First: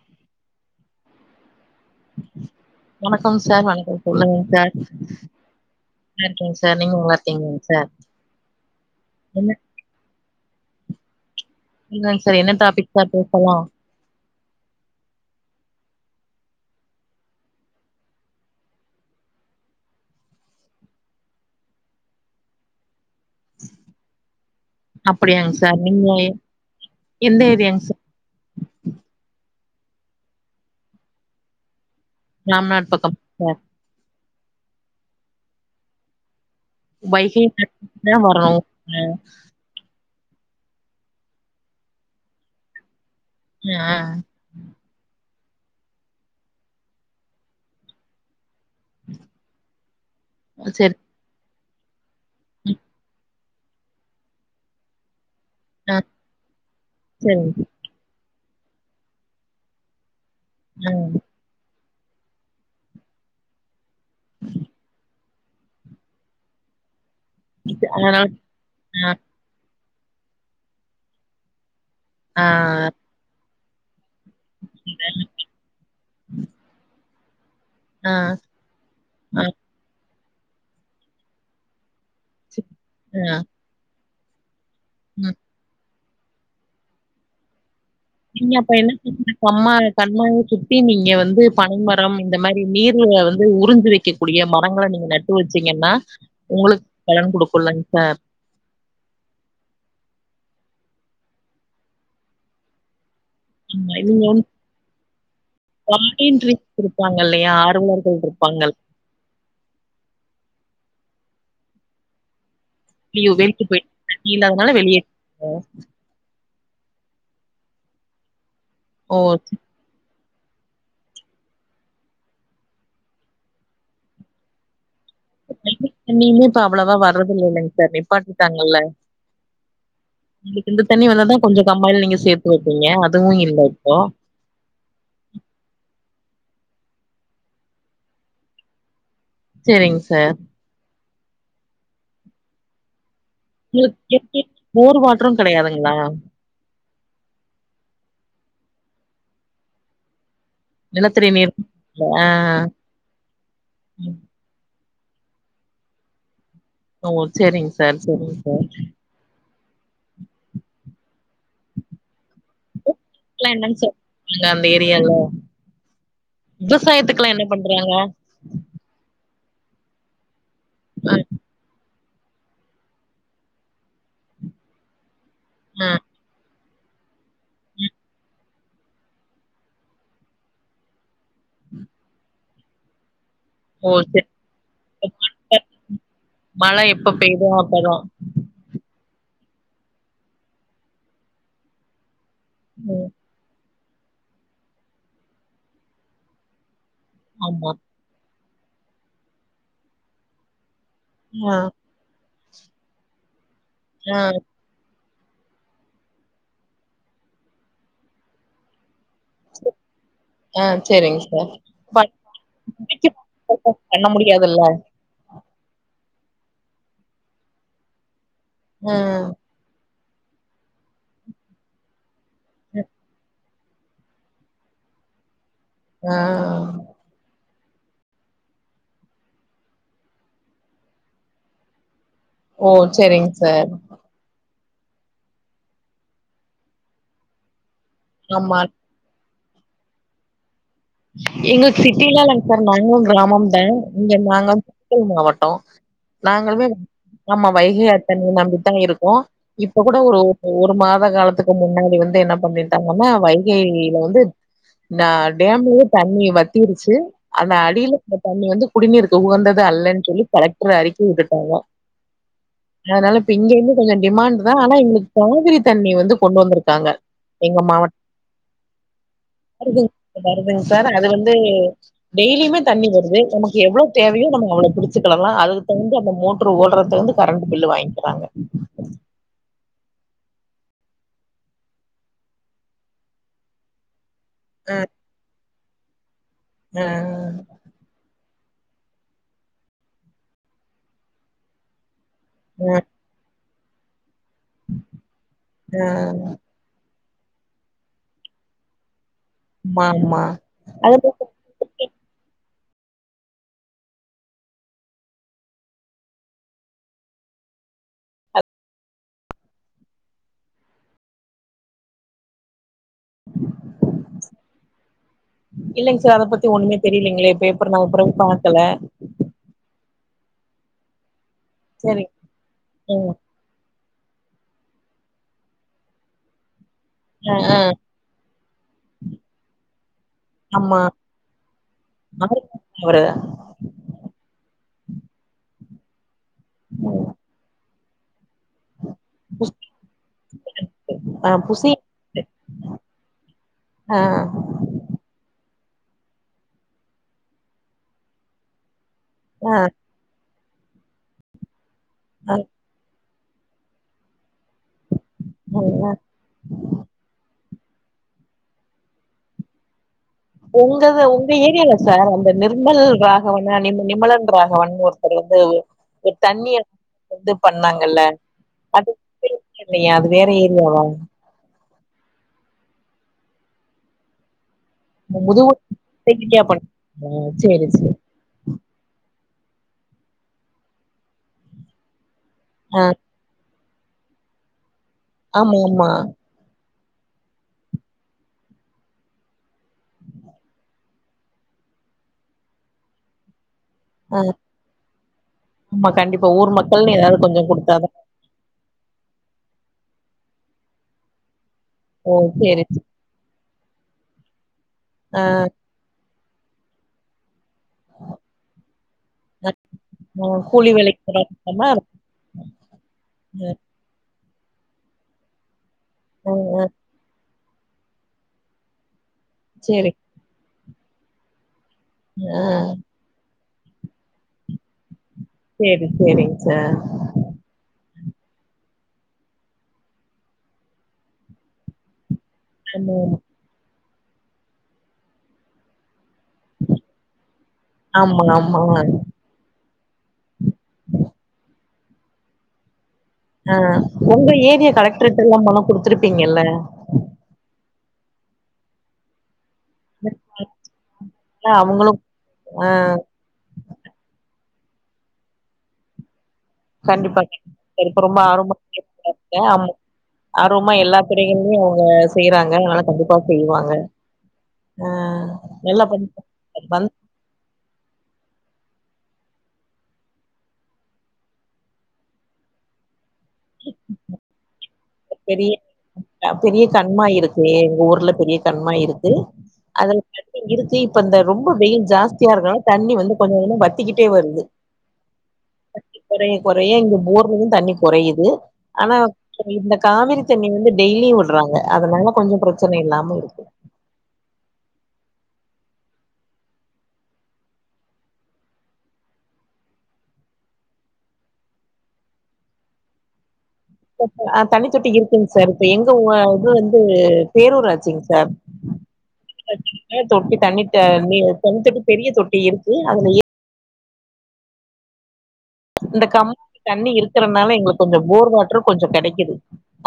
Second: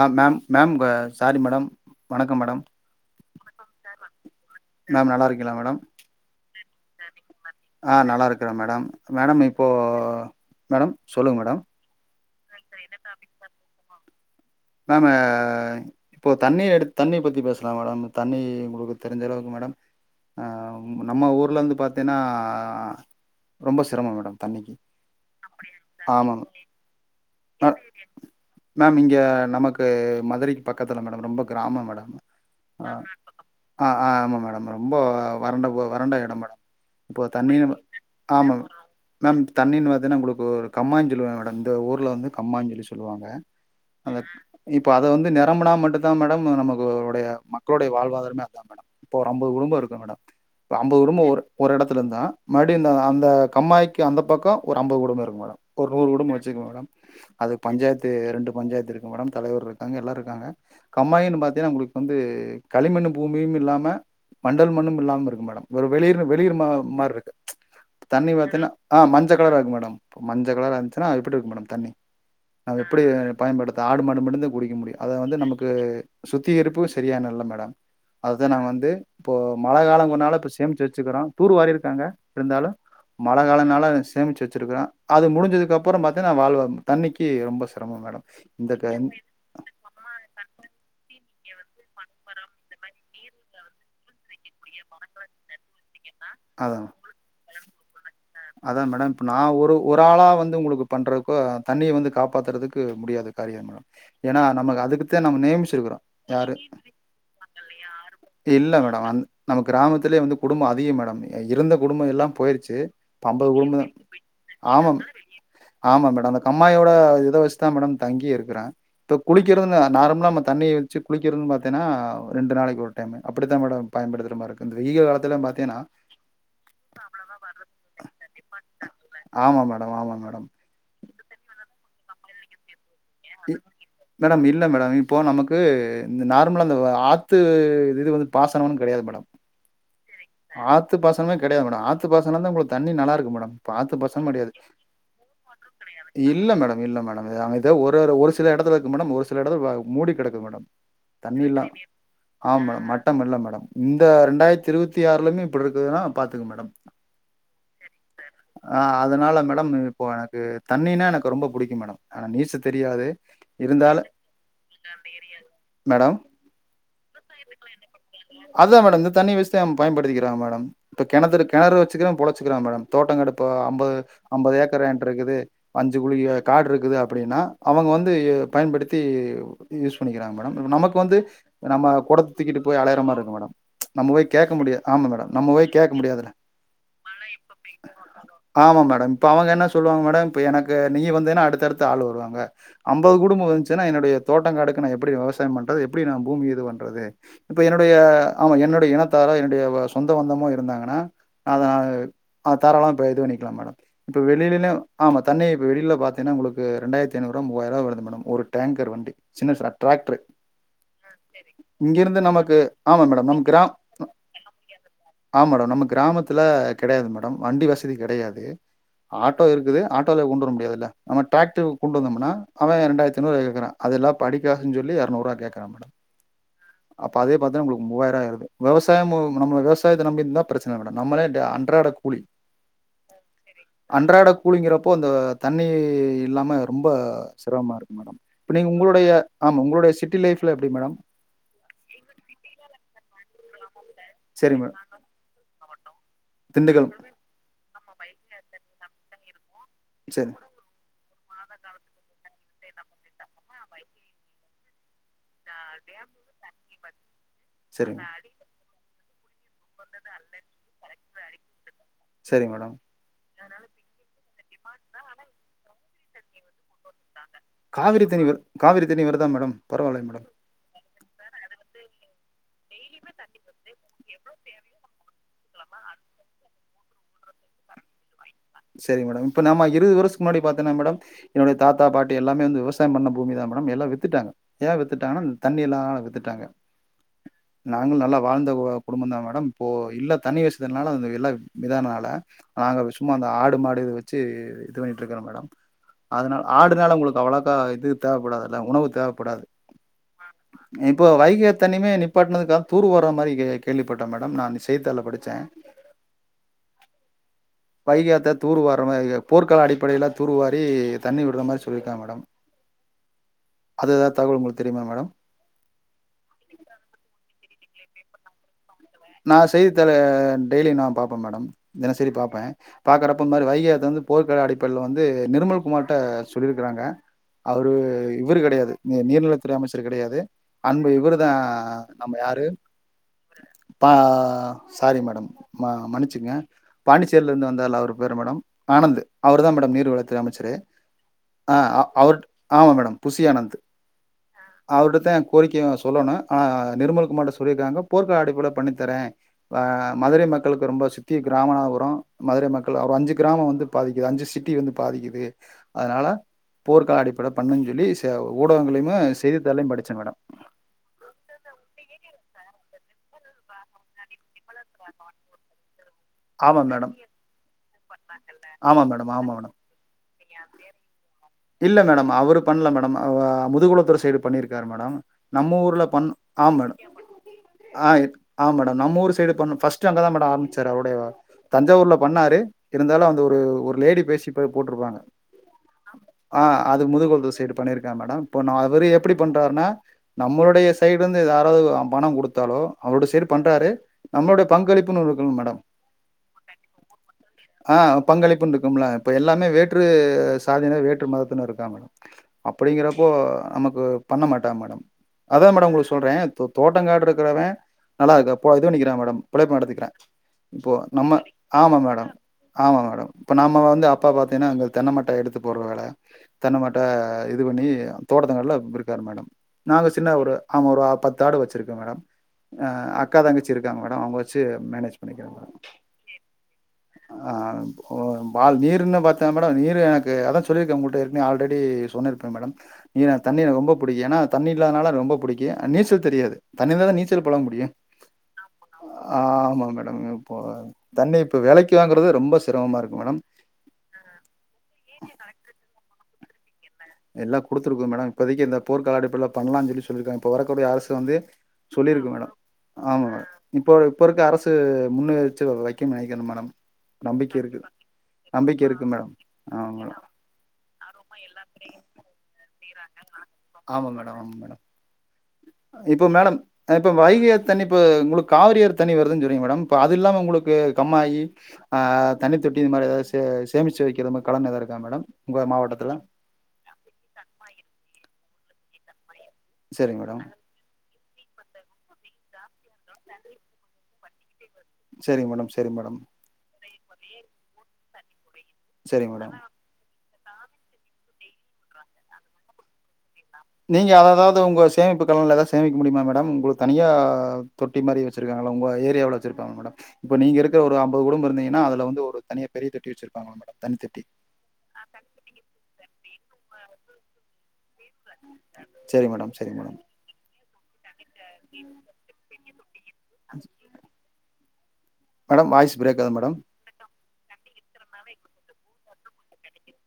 ஆஹ் ma'am ma'am sorry madam வணக்கம் madam வணக்கம் sir வணக்கம் சொல்லுங்க சார் மேம் நல்லா இருக்கிலா மேடம் நல்லா இருக்கேங்க சார் நீங்க நல்லா இருக்கீங்களாங்க சார் ஆஹ் நல்லா ருக்குற மேடம் மேடம் என்ன இப்போ மேடம் சொல்லுங்க மேடம் என்னங் சார் என்ன டாபிக் சார் பேசலா மேமு இப்போ தண்ணி எடு தண்ணி பத்தி பேசலா மேடம் தண்ணி உங்களுக்கு தெரிஞ்ச அளவுக்கு மேடம் ஆஹ் நம்ம ஊர்லருந்து பாத்தீன்னா ரொம்ப சிரமம் மேடம் தண்ணிக்கு அப்படியாங்க சார் நீங்க ஆமா எந்த ஏரியாங்க சார் மேம் இங்க நமக்கு மதுரக்கு பக்கத்தில மேடம் ரொம்ப கிராமம் மேடம் நம் ஆ நாட்டு பக்கம் ஆ ஆ ஆமா மேடம் ரொம்ப வறண்ட வறண்ட எடம் மேடம் இப்போ வைகை தண்ணி தண்ணிதா ஆமா வருமில்ல மேம் தண்ணின்னு பாத்தீங்கன்னா உங்களுக்கு ஒரு கம்மா சொல்லுவாங் மேடம் இந்த ஊர்ல வந்து கம்மா சொல்லி சொல் ஆஹ் இப்ப அத வந்து நிரம்புனா மட்டும் தா மேடம் நமக்கு உடைய மக்களுடைய வாழ்வாதாரமே இதா மேடம் இப்ப ஒரு அம்பது குடும்பம் இருக்கு மேடம் ஆ, ப்ப சரி அம்பது குடும்பம் ஒரு ஒரு எடத்துலந்தா ம். மடிந்த அந்தெ கம்மாயிக்கு அந்தபக்கம் ஒரு அம்பது குடும்பம் இருக்கு மேடம் ஒரு ஆ, நூறு குடும்பொ வச்சுக்க மேடம் சரிங்க அதுக் பஞ்சாய்த்து ரெண்டு பஞ்சாயத்து மேடம் தலைவர் இருக்காங்க எல்லாருக் காங்க ஆ, கம்மாயின் பாத்திங்கனா உங்ளுக் வந்து களிமண்ணுபூமியும் இல்லாம மண்டல் மண்ணும் இல்லாம இருக் மேடம் ஒரு வெளிர் வெளிர் மா மார் இருக் இது- அதனால தண்ணி பாத்தினா ஹ ஆ, மஞ்ஜ கலர்ராக்கு மேடம் இப்ப மஞ்ஜ கலரா இருந்துச்சன்னா அது எப்டிருக்கும் மேடம் தண்ணி ஆ, அது எப்டி பயன்படுத் ஆடு மாடு மட்டுந்தா குடிக்க முடியும் அத வந்து நமக்கு சுத்திகரிப்பும் செரியான இல்லை மேடம் ஆ, அத தா நா வந்து ப்போ ஆ, மழ காலங்கனால சேம்ச்சு வச்சிக்கிறோம் தூர்வாரி ருக்காங்க சரி. இருந்தாலும் ஆ, மழ காலன்னால சேமிச்சு வெச் சிருக்க அது ம். முடிஞ்சதுக் அப் ப்புறோ பாத்தினா வாழ்வா தண்ணிக்கு ரொம்ப சிரமம் மேட் நீங்க அப்ப என்ன திரும்பி கம்மா கம்மாய சுத்தி நீங்க வந்து பனமரம் இந்த மாரி நீர்ல வந்து உறிஞ்சு வக்க கூடிய மரங்ள நீங்க நட்டு வச்சீங்கன்னா அதா உங்ளுக் பலன் குடுக்குல்ல அதா மேடம் இப்ப நா ஒரு ஒரு ஆளா வந்து உங்குளுக்கு பண்றதுகோ தண்ணிய வந்து காப்பாத்துறதுக்கு முடியாது அறியாத் மேடம் ஆமா. நீங்க ஏனா வந்து நம்மக் அதுக்கு தா நம்ம நேமிச்சிருக்கோ யாரு வாலண்டரீஸ் இருப்பாங்க இல்லையா? ஆர்வலர்கள் இருப்பாங்க. இல்ல மேடம் அந் நம்ம கிராமத்துலே வந்து குடும்ப அதிகம் மேடம் இருந்த குடும்ப எல்லா போயிருச்சு இப்ப அய்யோ வேற்று குடும்பம் போயிட் தான். திருப்பி போயிட்டு தண்ணி இல்லாதனால வெளிய ஆமாம். [inaudible] அதனால ஆமா மேடம். அந்த கம்மாயோட இத வச்சுதா மேடம் தங்கியே இருக்குற இப்ப ஓ! சில குளிக்கிறதுன் நார்ம்லாம தண்ணிய வெச்சு குளிக்கிறது பாத்தேனா ரெண்டு நாளக்கு ஒரு டைம் அப்புடிதா மேடம் பயன்படுத்துற மாரி இருக்கு இந்த வெய்க காலத் நீமே இப்ப அவ்ளவா வரதுல்லலைங்க சார் நேவ் பாத்துட்டாங்கல்ல ஆமா மேடம், ஆமா மேடம். தண்ணி வந்தாதா கொஞ்ச கம்மாய்ல நீங்க சேத்து வப்பிங்க மேடம் இல்ல மேடம் இப்போ நமக்கு இந்து நார்ம்லா அந்த வ ஆத்து இது வந்து பாசனம்னு கடையாது மேடம் ரிங் த்து பாசனமே கடையது மேட ஆத்து பாசன தா உங்களுக்கு தண்ணி நல்லாருக்கு மேட் [inaudible] போரு வாட்டரு கடையாதுங்ளா இல்ல மேடம் இல்ல மேட எது அரு ஒரு சில எடத்துல இருக்கு மேட ஒரு சிலஎடத்தில் மூடி கடக்கு மேட நிலத்தடி நீர் தண்ணில்லா இல்ல. ஆ மேட மட்டம் இல்ல மேட இந்த ம். ரெண்டாயித்தி இருவத் தி ஆறுலேய்மே இப்புட்ருக்குதுனா பாத்துங்க மேடம் ஒ செரிங் சார் செரிங் சார் ஆ அதனால மேடம் இப்போ எனக்கு தண்ணீனா எனக்கு ரொம்ப புடிக்கோ மேடம் ஆனா நீசத்து க்லா என்னன் சொ இந்தக்கால் ஏரியால்ல மேடம் விவசாயத்துக்லா என்ன பண்றாங்க பயபடுத்திகிறாங்க மேடம் இப்ப அ, கிணதிரு கெணரு சிக்கிற புழச்சுக்கிறா மேடம் தோட்டம் கடுப்பு அம்பது அம்பது ஏக்கர் ஏண்ட்ருக்குது அ. அஞ்சு குழிய காடுர்ருக்குதா அப்டினா அவுங்க வந்து எ பயன்படுத்தி யூஸ் பண்ணிகிறாங்க மேடம் நமக்கு வந்து நம்ம கொட சுத்திட்டுக்கிட்டு போய் அலையுரா மாரி இருக்கு மேடம் ஓ செர் கேக்க முடிய ஆமா மேடம் நம்ம போய் கேக்க முடியாது ல மழை எப்ப பெய்யுதோ அப்பதா ஆமா மே மேடம் இப்போ அவங்க என்ன சொல்லுவாங்க மேடம் இப்போ எனக்கு நீ வந்தனா அடுத்தடுத்து ஆள் வருவாங்க ம் அம்பது குடும்போ சன்னா என்னுடைய தோட்டங் காடுக்கு நா எப்புடி வெவசாயம் பண்றது எப்புடி நா பூமி இது பண் இது இப்ப ஆமா என்னுடைய ஆமா என்னுடைய இனத் த என்னுடைய சொந்த பந்தமோ இருந்தாங்க ங்னா ஆ அதா அ ஆ தரலா பெய்து நிக்கலா மேடம் இப்ப ஆ வெளிளேலா ஆமா தண்ணி இப்ப வெளியில பாத்திங்ன்னா உங்களுக்கு ரெண்டாயிரத்து ஐநூறு ரூபாய் மூவாயிரூபாய் வருது மேடம் ஒரு டேங்கர் வண்டி சின்ன ச டிராக்டர் ஆ சேரிங்க சார் ப இங்கெருந்து நமக்கு ஆமா மேடம் நம்ம கிராம பண்ண முடியாதுல்ல ஆம் மேடம் நம்ம கிராமத்துல கெடையாது மேடம் வண்டி வசதி கெடையாது து ம் ஆட்டோ இருக்குது ஆட் ட்வ கொண்டு வர முடியாதுல்ல நம்ம டிராக்டர் கொண்டு வந்தொம்னா அவன் இரண்டாயிரத்தி ஐந்நூறு வாய் கேக்குறா அதெல்லா படிக்காசுனு சொல்லி இருநூறு ரூவா கேக்கு ஆஹ் இப்ப தா உங்களுக்கு மூவாயிரோ வருது வெவசாயமும் நம்ம விவசாயத்தை நம்பி இருதா பிரச்சன மேடம் நம்மளே டே அன்றாட கூலி ஓ சரிங்க சார் அன்றாட கூலிங்கிறப்போ அந்த தண்ணி இல்லாம ரொம்ப சிரமமாருக் மேடம் ஆமா நீங்க உங்களுடைய ஆமா உங்களுடைய சிட்டி லைஃப்ல எங்களது சிட்டிலா இல்லைங்க சார் நாங்களும் கிராமம் தா இங்க நாங்க சரி மேடம் திண்டுக்கல் மாவட்டோ நாங்களுமே திண்டுக்கல் ஆமா வைகையாறு தண்ணிய நம்பித் தா இருக்கோ இப்ப கூட ஒரு சரி ஒரு மாத ந்த காலத்துக்கு முன்னாடி வந்து என்ன பண்ணிட்டாங்கன்னா வைகையில வந்து டேம்ல தண்ணி வத்திருச்சு ஆனா சரி அடியில இருந்த தண்ணி வந்து குடிநீருக்கு உகந்தது அல்லன்னு சொல்லி கலெக்டர் அறிக்கை விட்டுட்டாங்க சரி மேடம் அதனால இப்ப இங்க இருந்து கொஞ்சு டிமாண்ட்டு ஆனா எங்களுக்கு காவிரி தண்ணி வந்து கொண்டு வந்திருக்காங்க எங்க மாவட்ட காவிரி தண்ணி காவிரி தண்ணி வருதா மேடம் பரவாயில்லைங் வருதுங்க மேடம் வருதுங்க அது வந்து டெய்லியுமே தண்ணி வருது நமக்கு எவ்வளவு தேவையோ நம்ம அவ்வளோ புடிச்சக்கிடலா அதுக்கு தகுந்து அந்த மோட்டரு ஓடுறதுக்கு வந்து கரண்ட் பில்லு வாங்கிக்கிறாங்க செரி மேடம் இப்ப நம்ம இருபது வருஷத்துக்கு முன்னாடி பாத்தனா மேடம் என்னுடைய தாத்தா பாட்டி எல்லாமே வந்து விவசாயம் பண்ண பூமி தா மேடம் எல்லா வித்துட்டாங்க ஏ ஆ வித்துட்டாங் தண்ணிலா‌ வித்துட் டாங்க ஆ நாங்கள் நல்லா வாழ்ந்த குடும்பந்தா மேடம் போ இல்ல தண்ணி வசதி அந்த வில்லா விதானனால ஆ நாங்க விஸ்மா ஆடு மாடுது வெ ச்சு இது பண்ணிட்ருக்குற மேடம் அதனா ஆடுனால உங்ளு அவளக்கா இது தேவப்படாதுல்ல உணவு தேவ் படாது ஆமா ஆமா அத இப்போ பத்தி வைகை ஆத்து தண்ணியுமே நிப்பாட்டனதுக்கா தூரு வார மாரி கே கேள்விப்பட்ட மேடம் நா செய்திதாள்ல படிச்ச வைகையாத்த தூர்வார்ற மா போர்கால அடிப்படைல தூர்வாரி தண்ணி விட்ற மாரி சொல்லிருக்காங்க மேடம் அது ஏதாவது தகவல் உங்களுக்கு தெரியுமா மேடம் இல்லைங் சா அத பத்தி ஒண்ணுமே தெரிலைங்ளே இப்ப ப்றோ நா அப்புறோ பாக்கல நா செய்தித்தாலு டெய்லி நா பா மேடம் சரி தெனசெரி பாப்ப ம் பாக்கறப்ப மாரி வைக ஆத்த வந்து போர்க்களா அடிப்படையில்ல வந்து நிர்மல் குமார்ட்ட சொல்லிருக்குறாங்க அ அ அவுரு இவுரு கெடையாது நீர்நிலத்துறை அமைச்சர் கெடையாது ஆமா அன்பு இவரு தா நம்ம யாரு அவரு சாரி மேடம் மன்னிச்சிக்ங்க ம். பாண்டிச்சேர்லந்து வந்தார்ல அவுரு வேற மேடம் ஆனந்த் அவ்ருதா புஸ் மேடம் நீர்வளத்து அமெச்சரு அ அ அவர் ஆமா மேடம் புசி ஆனந்த் அ அவருட்டத கோரி க்கையு சொல்லணு ஆனா நிர்மல் குமார்ட்ட சொல்லிர்க்காங்க போர்க்க அடைப்புல தரே அ வ அ மதுரை மக் க்களுக்கு ரொம்ப சுத்தி கிராமனா வரு ரு மதுரை மக்கள் ஒரு அஞ்சு கிராமொ வந்து பாதிக்குது அஞ்சு சிட் டி வந்து பாதிக்கிது அதனால போர்க்கா அடிப்பட பண்ணுன் சொல்லி செ ஊடகங்கள்ளயுமே செய்தித்தாள்ளை படிச்ச மேடம் ஒங்கது ஒங்க ஏரியால சார் அந்த நிர்மல் ராகவன்ன நிம நிமலன் ராகவன் ஒருத்தர் வந்து தண்ணீய ஆமா மேடம். [inaudible] பண்ணாங்கல்ல ஆமா அது மேடம், ஆமா மேடம். [inaudible] அது வேற ஏரியாவா இல்ல மேடம் அவரு பண்ல மேடம் அவ முதுகுலத்துற சைடு பண்ணிரு க்காரு மேடம் முதுகு நம்ம ஊர்ல பண் ஏரியா ஆம் பண் மேட சேரி ஆ சேரி ஆ மேடம் நம்மூரு ஸ் [unintelligible] பண்ணோ ஃபர்ஸ்ட் அங்கதா மேடோ ஆர்மிச்சாரு அவ்ருடைய தஞ்சாவூர்ல பண்ணாரு அ இருந்தாலு அந்த ஒரு ஒரு லேடி பேசிப் போய் போட்ருப்பாங்க ஆமா ஆமா ஆ அது முதுகுள்த்து சைடு பண்ணிருக்கா மேடம் இப்போ நா அவுரு எப்டி பண்றாருனா நம்மளுடய சைடுந்து எதா யாராது அம் பணம் குடுத்தாலோ அவரோட சைடு பண்றாரு அ நம்மளுடய பங்களிப்புன் ஒன்னுருக்கனு மேடம் ஆமா கண்டிப்பா ஊர் மக்கள்னு ஏதாவது கொஞ்சோ ஆ குடுத்தாதா பங்களிப்புன்ருக்கும்ல இப்ப எல்லாமே வேட் ற்று சாதியினர் வேட் று மதத்தினரு க்கா மேடம் ஓ சேரி அப்டிங்கறப்போ நமக்கு பண்ண மாட்டா மேடம் அ அதா மேடம் உங்ளுக் சொல்றே தோ தோட்டங் காடுருக்குறவே நல்லா இருக்கா பொ இது பண்ணிக்குறா மேடம் அ பிழைப்பு நடத்திக்கிறா கூலி இப்பொ வேலைக்கு நம்ம போறா மா ஆமா மேடம் ஆமா மேடம் இப்ப நம்ம வந்து அப்பா பாத் ஏனா அங்க தென்னமட்ட எடுத்து போட்ற வேல அ தென்ன அ மட்ட இது இது பண்ணி தோட்டத்துங்கல்ல விற்க்கார் மேடம் நாங்க சேரி சின்ன ஒரு ஆமா ஒரு ஆப் பத்தாடு வச் சிருக்கோ மேடம் அ அக்கா தங்கச் சிருக்காங் மேடம் அவ்ங்க வெச்சி மேனேஜ் பண்ணிக்கிறேன் மேடம் சேரி சேரிங் சார் ஓ பால் நீருன்னு பாத்தா மேடம் நீரு எனக்கு அதா சொல்லிர்க்கே உங் ட்ட ஆல்ரெடி சொன்னிர்க் க மேடம் ஆமா நீ நா தண்ணி எனக் ரொம்ப புடிக் ஏனா தண்ணி இல்லாதானால ரொம்போ புடிக்கு நீச்ச ல் தெரியாது தண்ணில தா நீச்சல் பழக முடியு ஆமா ஆமா ஆமா மேட ம் [unintelligible] போ தண்ணி இப்போ வெலக்கி கி வாங்கறது ரொம்ப சிரமமா இருக் ஆ உங்க ஏரியா கலெக்ட்ரெட்டல்லா மனு குடுத்ரு பிங்கல்ல எல்லா குடுத்துருக்கு மேடோ இப்போதைக்கு எந்த போர்க்கால அடிப்பட்ல பண்லா சொல்லி சொல்லிருக்காங் இப்ப வரக்கூடிய அரசு வந்து அவங்களு சொல்லிருக்கு மேடோ ஆ ஆமா இப்ப இப்பருக்க அரசு து முன்னயாச்சு வக்காக்ஷஷஷஷஷ்யரவைக்கும் நெனக்கணுமா மேடம் கண்டிப்பா நம்பிக்கை கண் இருக்கு இப்ப இருக்கரமா ஆர்வமா நம்பிக்கை [unintelligible] இருக்கு மேடம் இருக்க ஆமா மேடம் ஆர்வமா எல்லா துறைகளயு செய்யறாங்க ஆனா கண்டிப்பா செய்வாங்க ஆமா மேடம் ஆமா மேடம் ஆ நல்லா இப்போ மேடம் பண்ணிருக்காங்க இப்ப வந்து வைகையாத்து தனி பு உங்களுக்கு காவிரியர் தண்ணி வருதுன் சொன்னீங்க மேடம் அதுல்லாம உங்களுக்கு கம்மாயி ஆ தண்ணி தொட்டி இந் மாரி ஏதாச் தே சேமிச்சு வைக்கிற மாரி கலம் எதா இருக் பெரிய பெரிய கண்மாய் இருக்கு எங்க ஊர்ல பெரிய கண்மாய் இருக்கு அதுல சரிங்க மேடம் [unintelligible] இப்ப இந்த ரொம்ப வெயில் ஜாஸ்தியா இருக்கனால தண்ணி வந்து கொஞ்சோ கொஞ்சோ வத்திக்கிட்டே வருது செரி மேடம் செரி மேடம் நெறைய இங்க போர்லயு தண்ணி கொறையுது ஆனா சரிங்க மேடம் இந்த காவிரி தண்ணி வந்து டெய்லி வுடுறாங்க அதனால கொஞ்ச பிரச்சன இல்லாம இருக்கு அக்கௌன்ட்ல ஏதா சேமிக்க முடியுமா மேடம் உங்களுக்கு தனியா தொட்டி மாரி வச்சிருக்காங்களா உங்கள ஏரியாவுல வச்சிருப்பாங்க மேடம் இப்போ நீங்கள் இருக்க ஒரு ஐம்பது குடும்ப இருந்தீங்கன்னா அதில் வந்து ஒரு தனியா பெரிய தொட்டி வச்சுருப்பாங்களா மேடம் தண்ணி தொட்டி. ஆ தண்ணி தொட்டி இருக்குங்க சார் இப்பயே எங்கோ உ ஆ இது வந் பே பேரூராட்சிங்க சரி மேடம், சரி மேடம். த தொட்டி தண்ணி [unintelligible] அங்கயே தண்ணி தொட்டி பெரிய தொட்டி இரு ம் அதுல எ மேடம் வாய்ஸ் பிரேக் இந்த ஆகுது கம் மேடம். தண்ணி இருக்கு இருக்கிறதுனால எங்களுக்கு கொஞ்சம் போர் வாட்டரும் கொஞ்சம் கிடைக்குது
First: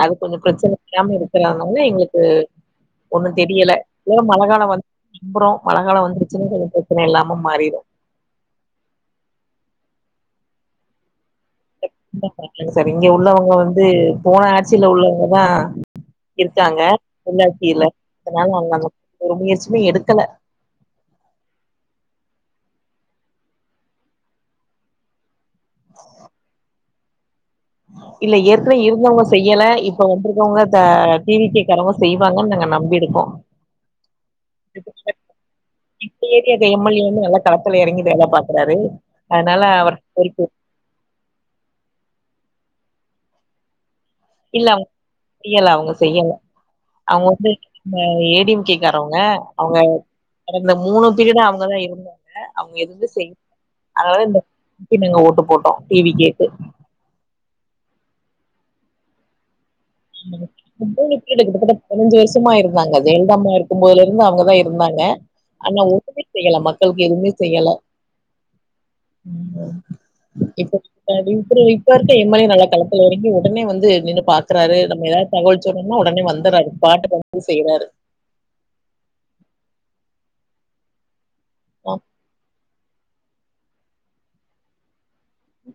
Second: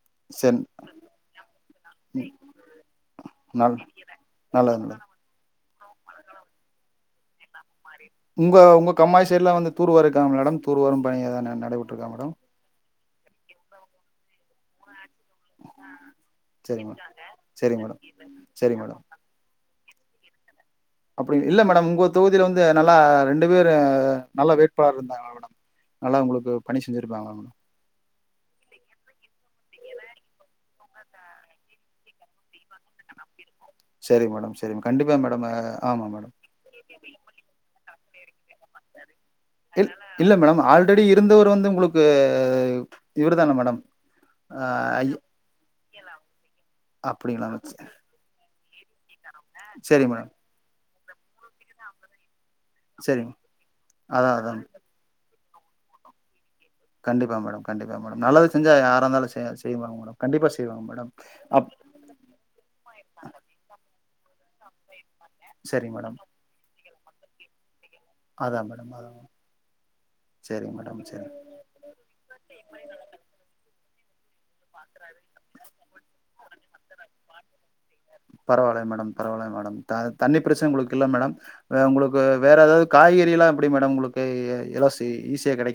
அது கொஞ்சம் சரி பிரச்சனை இல்லாம இருக்கிறதுனால எங்களுக்கு ம் ஒண்ணும் தெரியல நல் ஜுன்மழை காலம் நல்லது மேடம். வந்துரும் மழகாலம் வந்தருச்னா கொஞ்சம் பிரச்சனை இல்லாம மாறிடும் உங்க உங்க கம்மாய் சைடு எலாம் வந்து தூர்வாரி இருக்காங்கங்களா மேடம் தூர் வாரும்பயங்தானே நடைபெற்றிருக்கா மேடம் சார் இங்க உள்ளவங்க வந்து போன ஆட்சியில உள்ளவங்க இருக்காங்க சரி மேடம். சரி உள்ளாட்சியில மேடம், அதனால சரி நமக்கு மேடம். ஒரு முயற்சி இன்னும் எடுக்கல அப்படி இல்ல மேடம் உங்க தொகுதியில வந்து நல்லா ரெண்டு பேர் நல்ல வேட்பாளர் இருந்தாங்களா மேடம் நல்லா உங்களுக்கு பணி செஞ்சிருக்காங்களா மேடம் இல்ல ஏற்கனவே இருந்தவங்க செய்யலை இப்ப வந்திருக்கவங்க டிவி கே காரவங்க செய்வாங்கன்னு நாங்க நம்பி இருக்கோம் சரி மேடம் சரி மேடம் கண்டிப்பா மேடம் ஆமா மேடம் வேலை பாக்குறாரு அதனால இ அவருக்கு இல்ல பொறுப்பு மேடம் ஆல்ரெடி இருந்தவர் வந்து உங்களுக்கு இவரு தான மேடம் அ இல்ல அவுங் ஐ செய்யல அவுங்க செய்யல அவுங்க அப்டிங்களா வந்து ஏ டி எம் கே காரவுங்க அவுங்க சரி மேடம் கடந்த மூணு இதுதா அவுங்கதா இருந்தா ங்க அவுங்க இருந்து சரி செய் அதனால அதா அதா இந்த [inaudible] ஓட்டு போட்டோம் டி வி கே க்கு கண்டிப்பா மேடம் கண்டிப்பா மேடம் நல்லது செஞ்சா யாராயிருந்தாலு செய வந்து இந்த தொகுதியில அப் கிட்டதட்டப்பதினஞ்சு வருசமா இருந்தாங்க ஜெயலலிதாம்மா இருக்கும் போதுலே இருந்து அவுங்கதா இருந்தாங்க ஆனா சரி மேடம் ஒன்னுமே செய்யல மக் தொகுதிக்கு எதுவுமே செய்யல அதா மேடம் அதா சரிங்க இப்ப மேடம் ப சரி இப்டி இப்ப இருக்க எம் எல் ஏ நல்லா களத்துல எறங்கி ஒடனே வந்து நின்னு பா நம்ம எதாவது தகவல் சொன்னம்னா ஒடனே வந்துறாரு ஸ்பாட்டுக்கு வந்து செய்றாரு ப்ரசம் உங்களுக்கு இல்லே மேடம் உங்களுக்கு வேற எதாது காய்கறி எல்லாம் எப்படி மேடம் உங்களுக்கு எ எலா ஈஸியா கெடைக்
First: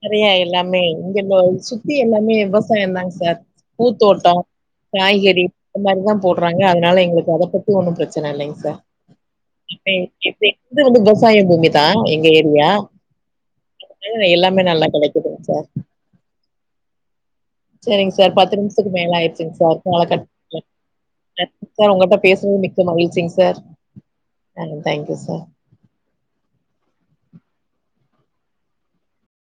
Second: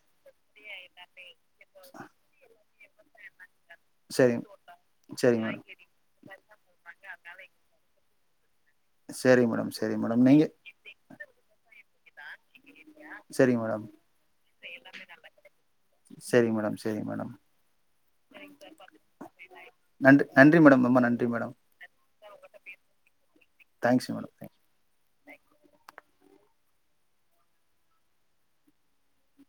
நெறைய எல்லாமே இங்க சுத்தி எல்லாமே விவ விவசாயம்தாங்க சார் சரி பூத்தோட்டோம் காய்கறி சரிங்க மேடம் இந்த மாரிதா போட்றாங்க அதனால எங்களுக் அத பத்தி ஒன்னும் பிரச்சன இல்லெங் சார் சரி மேடம் இப்பெ சரி மேடம் நீங்க எப்பெ [unintelligible] விவசாய பூமி தா எங்க ஏ ரியா சரிங்க மேடம் இங்க எல்லா நல்லா கெடைக்குதுங் சார் சரிங்க மேடம் சரிங்க மேடம் சேரிங் சார் பத்து நிமிசுத்துக்கு மேல ஆயிட்சுங் சார் ஃபோன நன்றி கட் நன்றி மேடம் ரொம்ப நன்றி மேடம் [inaudible] சார் உங்கள்ட பேசுனது மிக்க மகிழ்ச்சிங் சார் தேங்க்ஸ் மேடம் ஆ தேங்க் யூ ம்